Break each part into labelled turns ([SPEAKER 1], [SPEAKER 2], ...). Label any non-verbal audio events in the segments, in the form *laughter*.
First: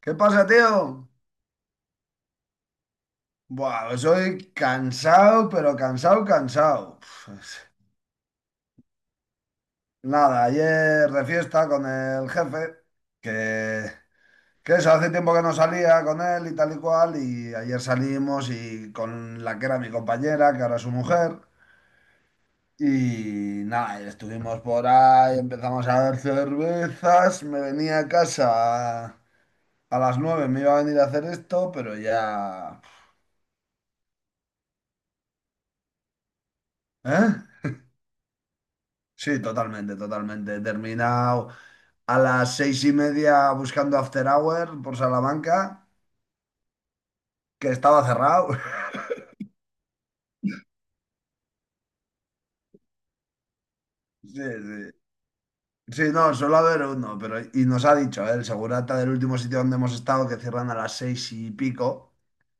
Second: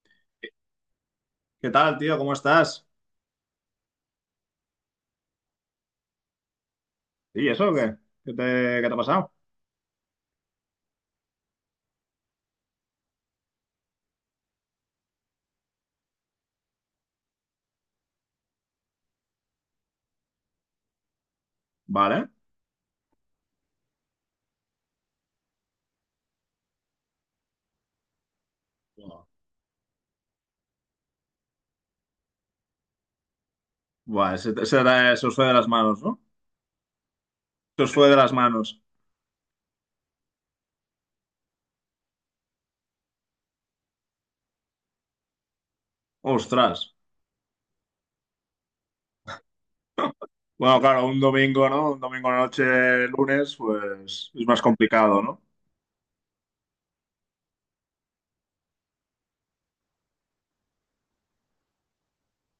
[SPEAKER 1] ¿Qué pasa, tío?
[SPEAKER 2] ¿Qué tal, tío? ¿Cómo estás?
[SPEAKER 1] Buah, pues soy cansado, pero cansado, cansado.
[SPEAKER 2] ¿Y
[SPEAKER 1] Pues,
[SPEAKER 2] eso qué? ¿Qué te, ¿Qué te ha pasado?
[SPEAKER 1] nada, ayer de fiesta con el jefe, que, que eso, hace tiempo que no salía con él y tal y cual, y ayer salimos y con la que era mi compañera, que ahora es su mujer,
[SPEAKER 2] Vale.
[SPEAKER 1] y nada, y estuvimos por ahí, empezamos a ver cervezas, me venía a casa a,
[SPEAKER 2] Buah,
[SPEAKER 1] a las nueve, me iba a venir a hacer esto, pero ya...
[SPEAKER 2] Buah, se, te- se te- Se os fue de las manos, ¿no?
[SPEAKER 1] ¿Eh?
[SPEAKER 2] Se os fue de las manos.
[SPEAKER 1] Sí, totalmente, totalmente. He terminado a las 6:30 buscando After Hour por Salamanca,
[SPEAKER 2] Ostras.
[SPEAKER 1] que estaba cerrado. *laughs*
[SPEAKER 2] Bueno, claro, un domingo, ¿no? Un domingo a la noche, lunes, pues
[SPEAKER 1] Sí,
[SPEAKER 2] es más
[SPEAKER 1] sí.
[SPEAKER 2] complicado, ¿no?
[SPEAKER 1] Sí, no, suele haber uno, pero y nos ha dicho, ¿eh? El segurata del último sitio donde hemos estado, que cierran a las seis y pico,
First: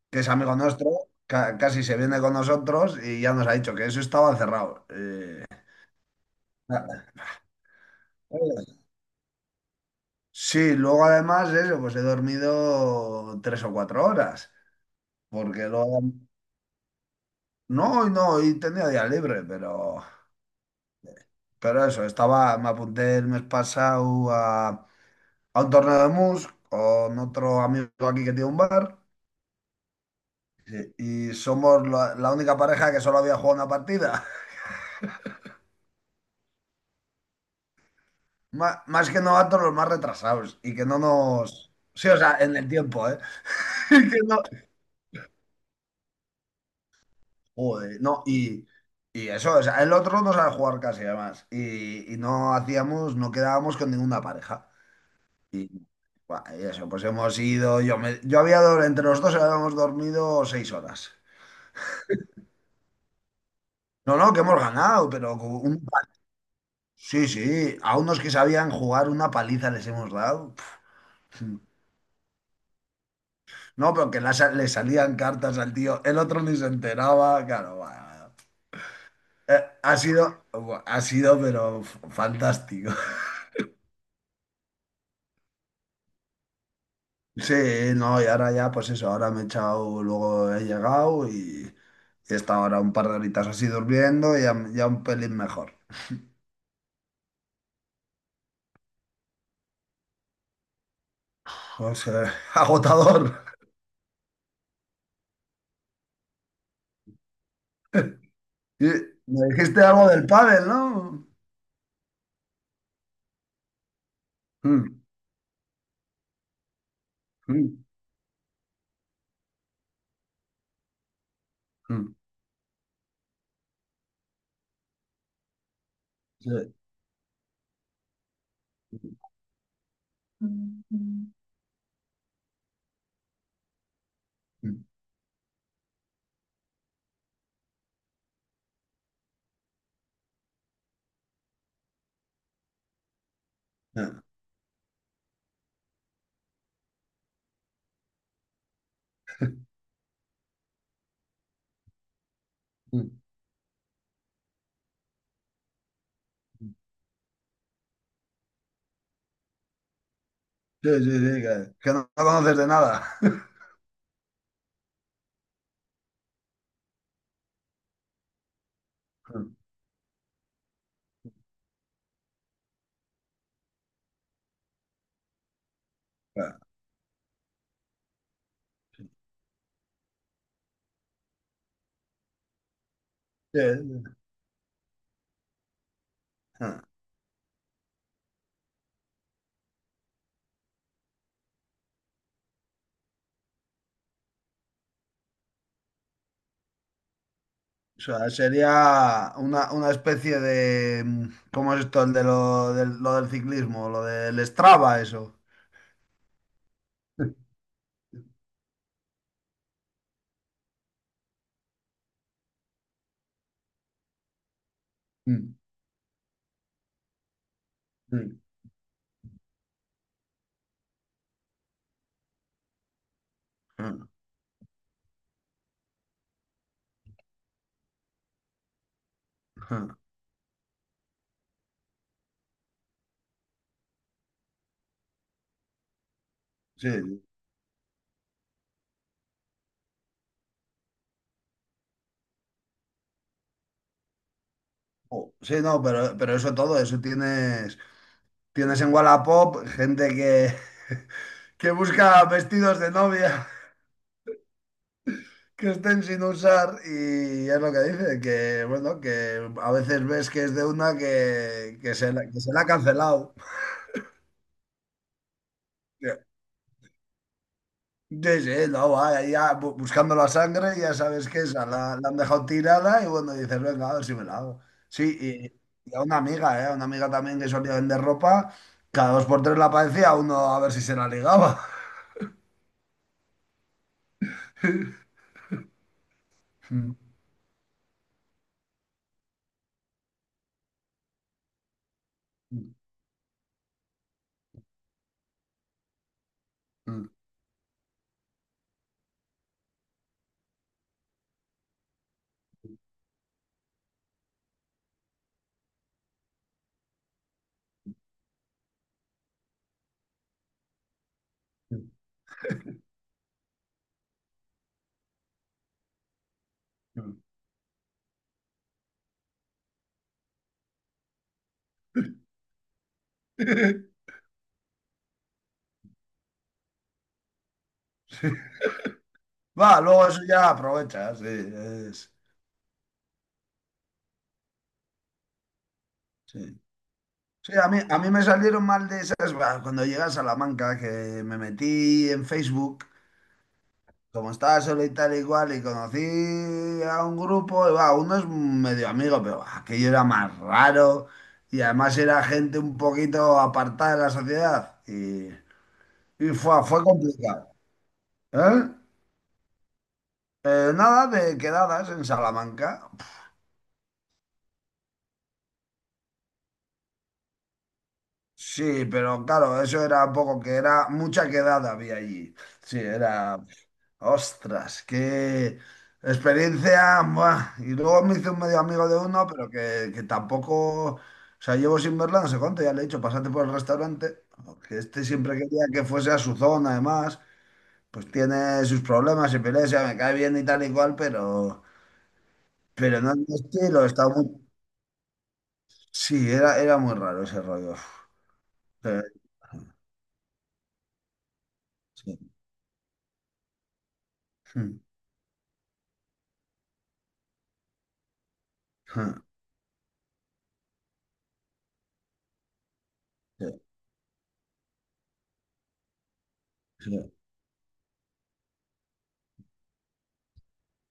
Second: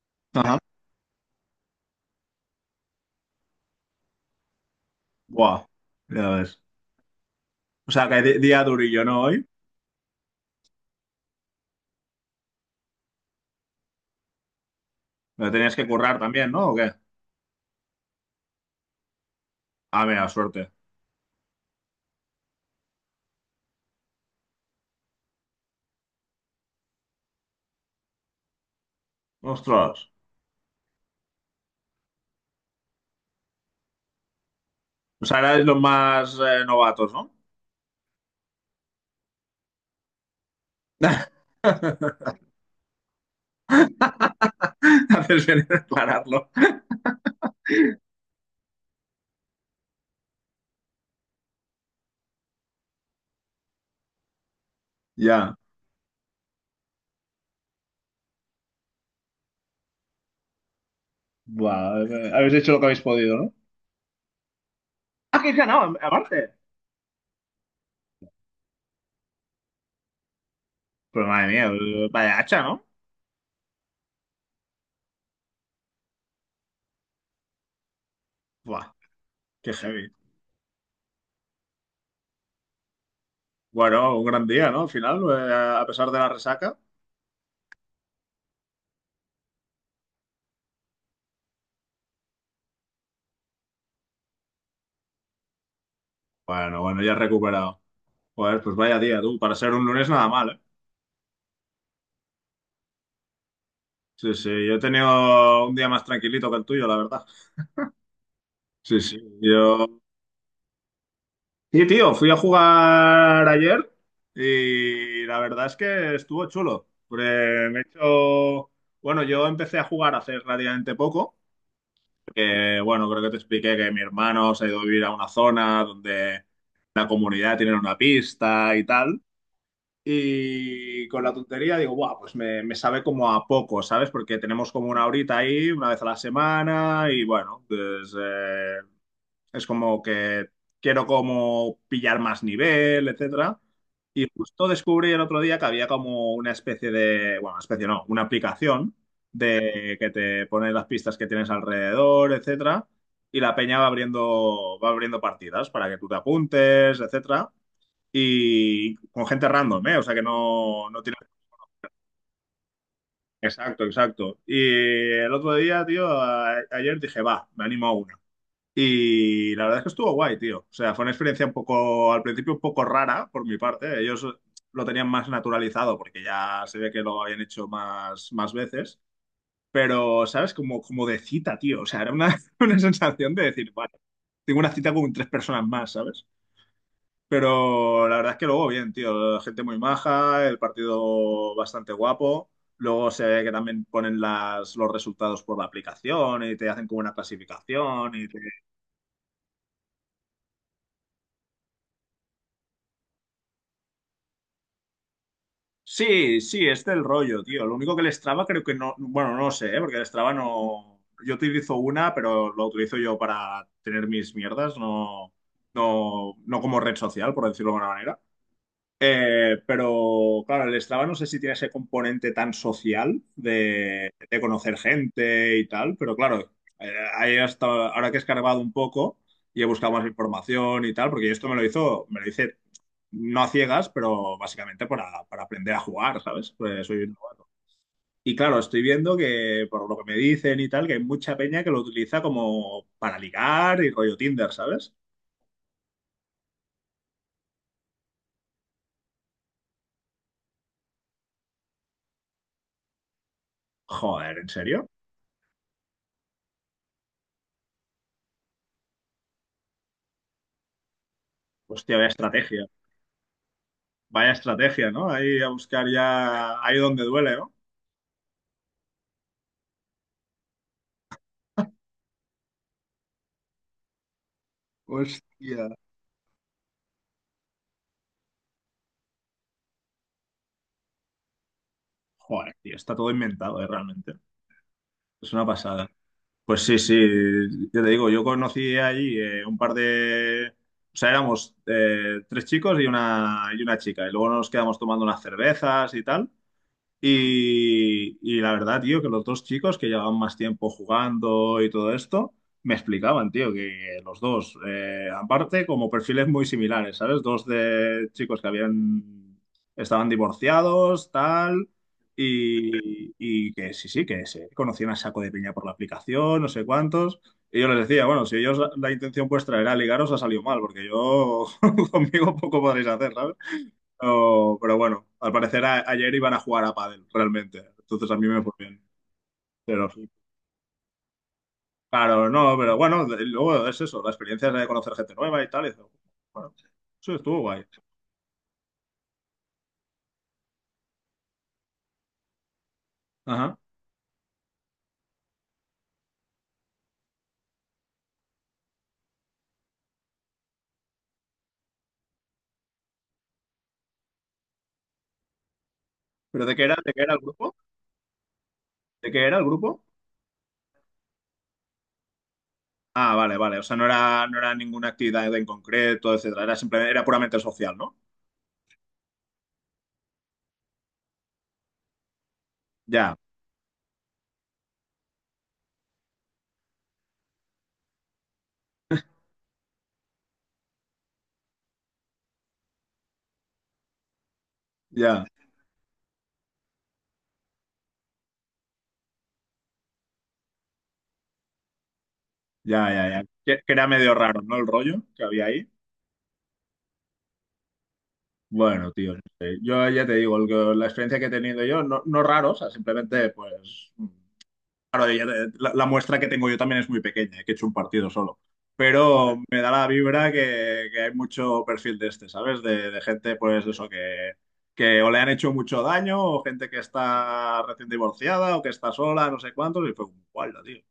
[SPEAKER 1] que es amigo
[SPEAKER 2] Ajá.
[SPEAKER 1] nuestro, casi se viene con nosotros y ya nos ha dicho que eso estaba cerrado. Eh,
[SPEAKER 2] Buah, ya ves.
[SPEAKER 1] nada.
[SPEAKER 2] O sea, que día durillo, ¿no? Hoy.
[SPEAKER 1] Sí, luego además eso, pues he dormido 3 o 4 horas,
[SPEAKER 2] Pero
[SPEAKER 1] porque
[SPEAKER 2] tenías que
[SPEAKER 1] luego...
[SPEAKER 2] currar también, ¿no? ¿O qué?
[SPEAKER 1] No, hoy no, hoy tenía día libre, pero...
[SPEAKER 2] Ah, mira, suerte.
[SPEAKER 1] Pero eso, estaba, me apunté el mes pasado a un torneo de mus con otro amigo aquí que tiene un bar,
[SPEAKER 2] Ostras.
[SPEAKER 1] sí, y somos la única pareja que solo había jugado una partida. *laughs*
[SPEAKER 2] O sea, erais los más novatos, ¿no?
[SPEAKER 1] Más, que novatos, los más retrasados y que no nos... Sí, o
[SPEAKER 2] *laughs*
[SPEAKER 1] sea, en el tiempo, ¿eh? *laughs* Y que no...
[SPEAKER 2] Haces bien en aclararlo.
[SPEAKER 1] Joder, no, y eso, o sea, el otro no sabe jugar casi además y no hacíamos, no quedábamos con ninguna pareja.
[SPEAKER 2] Ya.
[SPEAKER 1] Y, buah, y eso, pues hemos ido, yo, me- yo había, dor- entre los dos habíamos dormido 6 horas.
[SPEAKER 2] Buah, habéis hecho lo que habéis podido, ¿no?
[SPEAKER 1] No, no, que hemos ganado, pero
[SPEAKER 2] Ah, que
[SPEAKER 1] con
[SPEAKER 2] he
[SPEAKER 1] un...
[SPEAKER 2] ganado, aparte.
[SPEAKER 1] Sí, sí, a unos que sabían jugar una paliza les hemos dado. Pf,
[SPEAKER 2] Pero madre mía, vaya hacha, ¿no?
[SPEAKER 1] No, pero que le salían cartas al tío, el otro ni se enteraba, claro, va.
[SPEAKER 2] Buah,
[SPEAKER 1] Eh,
[SPEAKER 2] qué
[SPEAKER 1] ha
[SPEAKER 2] heavy.
[SPEAKER 1] sido, ha sido, pero fantástico. *laughs*
[SPEAKER 2] Bueno, un gran día, ¿no? Al final, a pesar de la resaca.
[SPEAKER 1] Sí, no, y ahora ya, pues eso, ahora me he echado, luego he llegado y he estado ahora un par de horitas así durmiendo y ya un pelín mejor.
[SPEAKER 2] Bueno, bueno, ya he recuperado. Joder, pues vaya día, tú. Para ser un lunes nada mal, ¿eh?
[SPEAKER 1] O sea, *laughs* agotador.
[SPEAKER 2] Sí, sí, yo he tenido un día más tranquilito que el tuyo, la verdad.
[SPEAKER 1] Y
[SPEAKER 2] Sí, sí,
[SPEAKER 1] me dijiste
[SPEAKER 2] yo...
[SPEAKER 1] algo del pádel, ¿no?
[SPEAKER 2] Sí, tío, fui a jugar ayer
[SPEAKER 1] Mm,
[SPEAKER 2] y la verdad es que estuvo chulo. Porque me he
[SPEAKER 1] mm,
[SPEAKER 2] hecho... Bueno, yo empecé a jugar hace relativamente poco.
[SPEAKER 1] mm.
[SPEAKER 2] Que, bueno, creo que te expliqué que mi hermano se ha ido a vivir a una zona donde
[SPEAKER 1] Sí.
[SPEAKER 2] la comunidad tiene una pista y tal.
[SPEAKER 1] Mm,
[SPEAKER 2] Y con
[SPEAKER 1] mm,
[SPEAKER 2] la tontería digo, guau, me sabe como a poco, ¿sabes? Porque tenemos
[SPEAKER 1] mm,
[SPEAKER 2] como una horita ahí, una vez a la semana, y bueno, pues es como que quiero como pillar más nivel, etcétera.
[SPEAKER 1] ah,
[SPEAKER 2] Y justo descubrí el otro día que había como una especie de, bueno, especie no, una aplicación de que te pone las pistas que tienes alrededor, etcétera,
[SPEAKER 1] mm.
[SPEAKER 2] y la peña va abriendo partidas para que tú te apuntes, etcétera, y con gente random, ¿eh? O sea que no,
[SPEAKER 1] Sí,
[SPEAKER 2] no
[SPEAKER 1] sí,
[SPEAKER 2] tiene...
[SPEAKER 1] sí, que no la conoces de nada. *laughs*
[SPEAKER 2] Exacto, exacto. Y el otro día, tío, ayer dije, va, me animo a una. Y la verdad es que estuvo guay, tío. O sea, fue una experiencia un poco, al principio un poco rara por mi parte. Ellos lo tenían más naturalizado porque
[SPEAKER 1] Ah,
[SPEAKER 2] ya se ve que lo habían hecho más, más veces. Pero, ¿sabes? Como, como de cita, tío. O sea, era una, *laughs* una sensación de
[SPEAKER 1] sí,
[SPEAKER 2] decir, vale,
[SPEAKER 1] sí,
[SPEAKER 2] tengo una cita con tres personas más, ¿sabes?
[SPEAKER 1] ah.
[SPEAKER 2] Pero la verdad es que luego bien, tío. Gente muy maja, el partido bastante guapo. Luego se ve que también ponen los resultados por la aplicación y te hacen como una
[SPEAKER 1] O
[SPEAKER 2] clasificación y
[SPEAKER 1] sea,
[SPEAKER 2] te...
[SPEAKER 1] sería una, especie de... ¿Cómo es esto? El de lo del ciclismo, lo del Strava, eso.
[SPEAKER 2] Sí, sí, es del rollo,
[SPEAKER 1] *laughs*
[SPEAKER 2] tío. Lo único que el Strava creo que no, bueno, no lo sé, ¿eh? Porque el Strava no, yo utilizo una, pero lo utilizo yo para tener mis mierdas,
[SPEAKER 1] Mm,
[SPEAKER 2] no como red social, por decirlo de alguna manera.
[SPEAKER 1] mm,
[SPEAKER 2] Pero claro, el Strava no sé si tiene ese componente tan social
[SPEAKER 1] ah,
[SPEAKER 2] de conocer gente y tal, pero claro, ahí hasta ahora que he escarbado un poco y he buscado
[SPEAKER 1] ah.
[SPEAKER 2] más información y tal, porque esto me lo hizo, me lo hice no a ciegas, pero básicamente para aprender a jugar, ¿sabes? Pues
[SPEAKER 1] Sí,
[SPEAKER 2] soy un
[SPEAKER 1] sí.
[SPEAKER 2] novato. Y claro, estoy viendo que por lo que me dicen y tal, que hay mucha peña que lo utiliza como para ligar y rollo Tinder, ¿sabes?
[SPEAKER 1] Oh, sí, no, pero eso todo, eso tienes en Wallapop gente que, *laughs* que busca vestidos de novia
[SPEAKER 2] Joder, ¿en serio?
[SPEAKER 1] que estén sin usar y es lo que dice, que bueno, que a veces ves que es de una que
[SPEAKER 2] Hostia, vaya
[SPEAKER 1] se la ha
[SPEAKER 2] estrategia.
[SPEAKER 1] cancelado.
[SPEAKER 2] Vaya estrategia, ¿no? Ahí a buscar ya ahí donde duele, ¿no?
[SPEAKER 1] Sí, sí, no, va, ya buscando la sangre, ya sabes que esa la han dejado tirada y bueno, dices, venga, a ver si me la hago. Sí,
[SPEAKER 2] Hostia.
[SPEAKER 1] y a una amiga, ¿eh? A una amiga también que solía vender ropa, cada dos por tres la aparecía uno a ver si se la ligaba.
[SPEAKER 2] Joder, tío, está todo inventado, realmente. Es una pasada. Pues sí, sí, yo te digo, yo conocí allí un par de... O sea, éramos tres chicos y una chica. Y luego nos quedamos tomando unas cervezas y tal.
[SPEAKER 1] *laughs*
[SPEAKER 2] Y la verdad, tío, que los dos chicos que llevaban más tiempo jugando y todo esto, me explicaban, tío, que los dos, aparte, como perfiles muy similares, ¿sabes? Dos de chicos que habían, estaban divorciados, tal, y que sí, sí, que se conocían a saco de piña por la aplicación, no sé cuántos. Y yo les decía, bueno, si ellos la intención vuestra era ligaros, ha salido mal, porque yo *laughs* conmigo poco podréis hacer, ¿sabes? Pero bueno, al parecer ayer iban a jugar a pádel, realmente. Entonces a mí me fue bien.
[SPEAKER 1] Va,
[SPEAKER 2] Pero
[SPEAKER 1] luego
[SPEAKER 2] sí.
[SPEAKER 1] eso ya aprovecha, sí,
[SPEAKER 2] Claro, no, pero bueno, luego es eso, la experiencia de conocer gente nueva y tal. Y eso, bueno,
[SPEAKER 1] sí.
[SPEAKER 2] eso estuvo
[SPEAKER 1] Sí,
[SPEAKER 2] guay.
[SPEAKER 1] a mí me salieron mal de esas, bah, cuando llegué a Salamanca, que me metí en Facebook,
[SPEAKER 2] Ajá.
[SPEAKER 1] como estaba solo y tal igual, y conocí a un grupo, y bah, uno es medio amigo, pero bah, aquello era más raro, y además era gente un poquito apartada de la sociedad, y
[SPEAKER 2] ¿Pero
[SPEAKER 1] fue, fue
[SPEAKER 2] de qué era el
[SPEAKER 1] complicado.
[SPEAKER 2] grupo?
[SPEAKER 1] ¿Eh?
[SPEAKER 2] ¿De qué era el grupo?
[SPEAKER 1] Nada de quedadas en Salamanca.
[SPEAKER 2] Ah, vale, vale. O sea, no era, no era ninguna actividad en concreto, etcétera. Era simplemente, era puramente social, ¿no?
[SPEAKER 1] Sí, pero claro, eso era un poco que era mucha quedada había allí. Sí,
[SPEAKER 2] Ya,
[SPEAKER 1] era. Ostras, qué experiencia. Buah. Y luego me hice un medio amigo de uno, pero que tampoco, o sea, llevo sin verla no sé cuánto, ya le he dicho, pásate por el restaurante, que este
[SPEAKER 2] ya,
[SPEAKER 1] siempre quería que fuese a su zona, además, pues tiene sus problemas y peleas, ya me cae bien y tal y cual, pero,
[SPEAKER 2] ya,
[SPEAKER 1] pero
[SPEAKER 2] ya,
[SPEAKER 1] no es
[SPEAKER 2] ya.
[SPEAKER 1] mi
[SPEAKER 2] Que
[SPEAKER 1] estilo,
[SPEAKER 2] era
[SPEAKER 1] está
[SPEAKER 2] medio
[SPEAKER 1] muy...
[SPEAKER 2] raro, ¿no? El rollo que había ahí.
[SPEAKER 1] Sí, era muy raro ese rollo.
[SPEAKER 2] Bueno,
[SPEAKER 1] Eh,
[SPEAKER 2] tío, no sé. Yo ya te digo, la experiencia que he tenido yo, no,
[SPEAKER 1] Sí.
[SPEAKER 2] no raro, o sea, simplemente, pues,
[SPEAKER 1] Mm.
[SPEAKER 2] claro, la, la muestra que tengo yo también es muy pequeña, que he hecho un partido solo,
[SPEAKER 1] Ja,
[SPEAKER 2] pero me da la vibra que hay mucho perfil de este, ¿sabes? De gente,
[SPEAKER 1] sí,
[SPEAKER 2] pues, eso, que o le han hecho mucho daño, o gente que
[SPEAKER 1] sí.
[SPEAKER 2] está recién divorciada, o que está sola, no sé cuántos, y fue un tío.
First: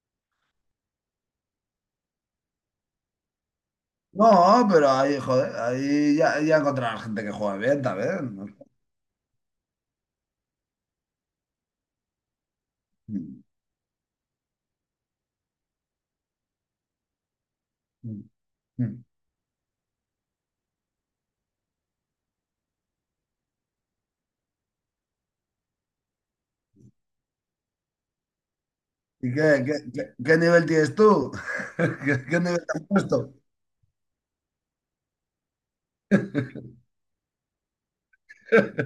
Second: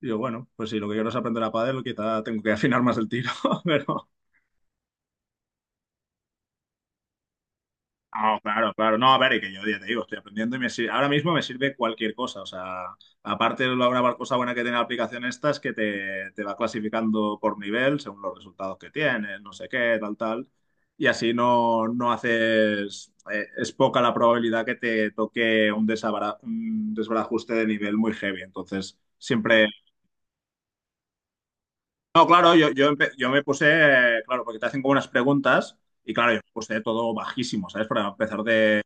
[SPEAKER 2] Digo, bueno, pues sí, lo que quiero es aprender a pádel, quizá tengo que afinar más el tiro, *laughs* pero...
[SPEAKER 1] No, pero ahí, joder, ahí ya encontrarás gente que juega bien, también,
[SPEAKER 2] Ah,
[SPEAKER 1] ¿no?
[SPEAKER 2] claro, claro. No, a ver, y que yo ya te digo, estoy aprendiendo y ahora mismo me sirve cualquier cosa. O sea,
[SPEAKER 1] Hmm.
[SPEAKER 2] aparte de la cosa buena que tiene la aplicación esta es que te va clasificando por nivel según
[SPEAKER 1] Mm,
[SPEAKER 2] los resultados que
[SPEAKER 1] mm.
[SPEAKER 2] tienes, no sé qué, tal, tal. Y así no, no haces, es poca la probabilidad que te toque un un desbarajuste de nivel muy heavy. Entonces,
[SPEAKER 1] ¿Y
[SPEAKER 2] siempre...
[SPEAKER 1] qué nivel tienes tú? *laughs* ¿Qué,
[SPEAKER 2] No,
[SPEAKER 1] qué
[SPEAKER 2] claro,
[SPEAKER 1] nivel te has
[SPEAKER 2] yo
[SPEAKER 1] puesto?
[SPEAKER 2] me puse, claro, porque te hacen como unas preguntas y claro, yo me
[SPEAKER 1] *laughs*
[SPEAKER 2] puse todo bajísimo, ¿sabes? Para empezar de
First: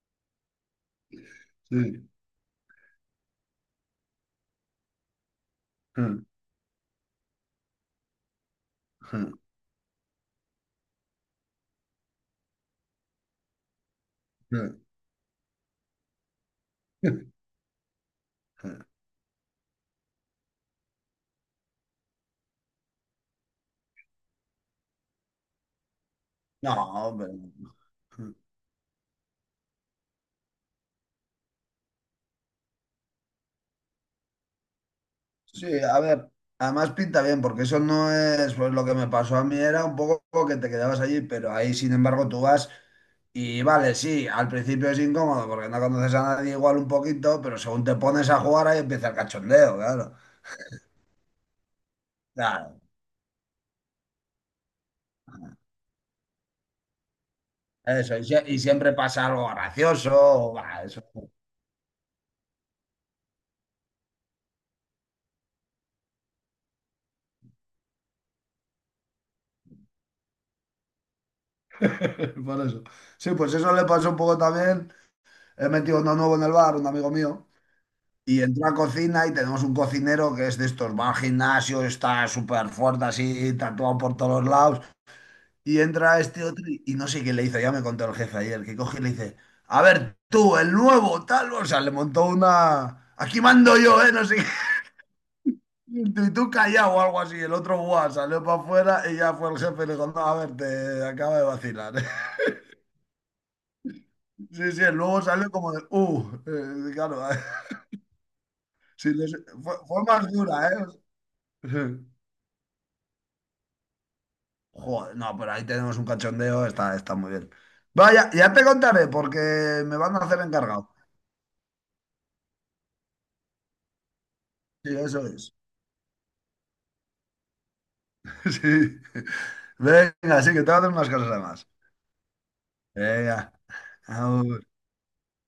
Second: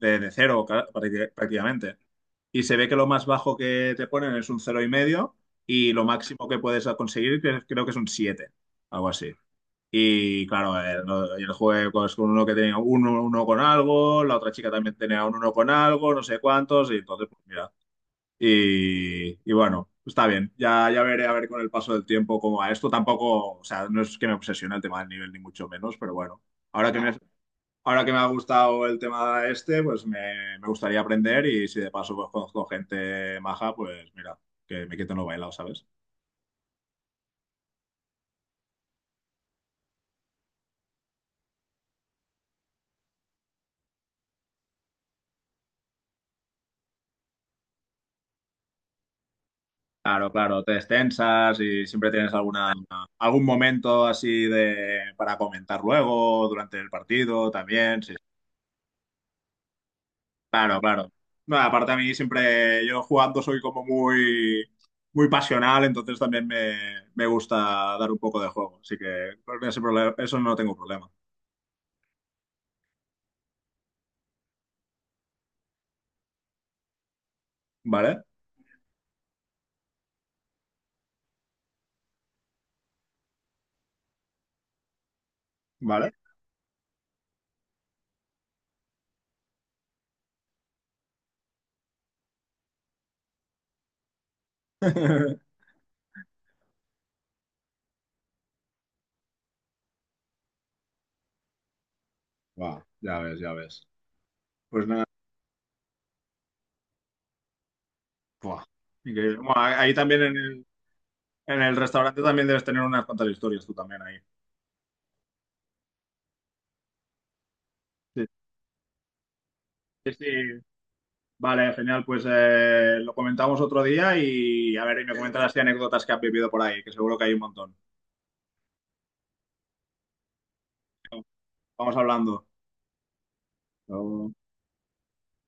[SPEAKER 2] de, de cero prácticamente.
[SPEAKER 1] Sí.
[SPEAKER 2] Y se ve que lo más bajo que te ponen es un cero y medio y lo
[SPEAKER 1] Mm,
[SPEAKER 2] máximo que puedes conseguir creo que es un 7 algo así.
[SPEAKER 1] mm,
[SPEAKER 2] Y claro, el juego es con uno que tenía un uno con algo, la otra chica
[SPEAKER 1] mm.
[SPEAKER 2] también tenía un uno con algo, no sé cuántos, y entonces, pues mira. Y bueno, está bien, ya, ya veré a ver con el paso del tiempo cómo va esto. Tampoco, o sea, no es que me obsesione el tema del nivel, ni mucho menos, pero bueno,
[SPEAKER 1] No,
[SPEAKER 2] ahora que me has
[SPEAKER 1] hombre.
[SPEAKER 2] ahora que me ha gustado el tema este, me gustaría aprender y si de paso pues conozco gente maja, pues mira, que me quiten lo bailado,
[SPEAKER 1] Sí,
[SPEAKER 2] ¿sabes?
[SPEAKER 1] a ver, además pinta bien, porque eso no es, pues lo que me pasó a mí era un poco que te quedabas allí, pero ahí sin embargo tú vas y vale, sí, al principio es incómodo porque no conoces a nadie igual un poquito, pero según te pones a jugar ahí empieza el cachondeo, claro.
[SPEAKER 2] Claro, claro, te extensas y siempre tienes alguna,
[SPEAKER 1] Claro,
[SPEAKER 2] algún momento así de, para comentar luego, durante el partido también, sí.
[SPEAKER 1] eso, y, siempre pasa algo gracioso, o,
[SPEAKER 2] Claro,
[SPEAKER 1] bah, eso.
[SPEAKER 2] claro. No, aparte a mí siempre, yo jugando soy como muy, muy pasional, entonces también me gusta dar un poco de juego, así que con ese problema, eso no tengo problema,
[SPEAKER 1] *laughs* Por eso. Sí, pues eso le pasó un poco también. He metido uno nuevo en el bar, un amigo mío,
[SPEAKER 2] ¿vale?
[SPEAKER 1] y entró a cocina y tenemos un cocinero que es de estos, va al gimnasio, está súper fuerte así, tatuado por todos lados, y
[SPEAKER 2] ¿Vale?
[SPEAKER 1] entra este otro y no sé qué le hizo, ya me contó el jefe ayer, que coge y le dice, a ver, tú, el nuevo, tal, o sea, le montó una... Aquí mando yo, ¿eh? No sé qué. *laughs*
[SPEAKER 2] *laughs*
[SPEAKER 1] Y tú callado o algo así. El otro, guau, salió para afuera y ya fue el jefe y le dijo, no, a ver, te acaba de vacilar.
[SPEAKER 2] Buah, ya ves, ya ves.
[SPEAKER 1] Sí, sí,
[SPEAKER 2] Pues nada,
[SPEAKER 1] luego sale como de, claro,
[SPEAKER 2] buah,
[SPEAKER 1] *laughs* sí,
[SPEAKER 2] increíble. Bueno, ahí
[SPEAKER 1] fue,
[SPEAKER 2] ahí
[SPEAKER 1] fue
[SPEAKER 2] también
[SPEAKER 1] más dura, ¿eh? *laughs*
[SPEAKER 2] en el
[SPEAKER 1] Sí.
[SPEAKER 2] restaurante también debes tener unas cuantas historias tú también ahí.
[SPEAKER 1] Joder, no, pero ahí tenemos un cachondeo, está muy bien.
[SPEAKER 2] Sí,
[SPEAKER 1] Vaya, ya te contaré porque me
[SPEAKER 2] sí,
[SPEAKER 1] van a
[SPEAKER 2] sí.
[SPEAKER 1] hacer encargado.
[SPEAKER 2] Vale, genial. Pues lo comentamos otro día y a
[SPEAKER 1] Sí,
[SPEAKER 2] ver, y me
[SPEAKER 1] eso
[SPEAKER 2] comentas
[SPEAKER 1] es.
[SPEAKER 2] las anécdotas que has vivido por ahí, que seguro que hay un montón.
[SPEAKER 1] *laughs* Sí. Venga, sí, que te voy a hacer unas cosas además.
[SPEAKER 2] Vamos hablando.
[SPEAKER 1] Venga,
[SPEAKER 2] Chao.
[SPEAKER 1] agur.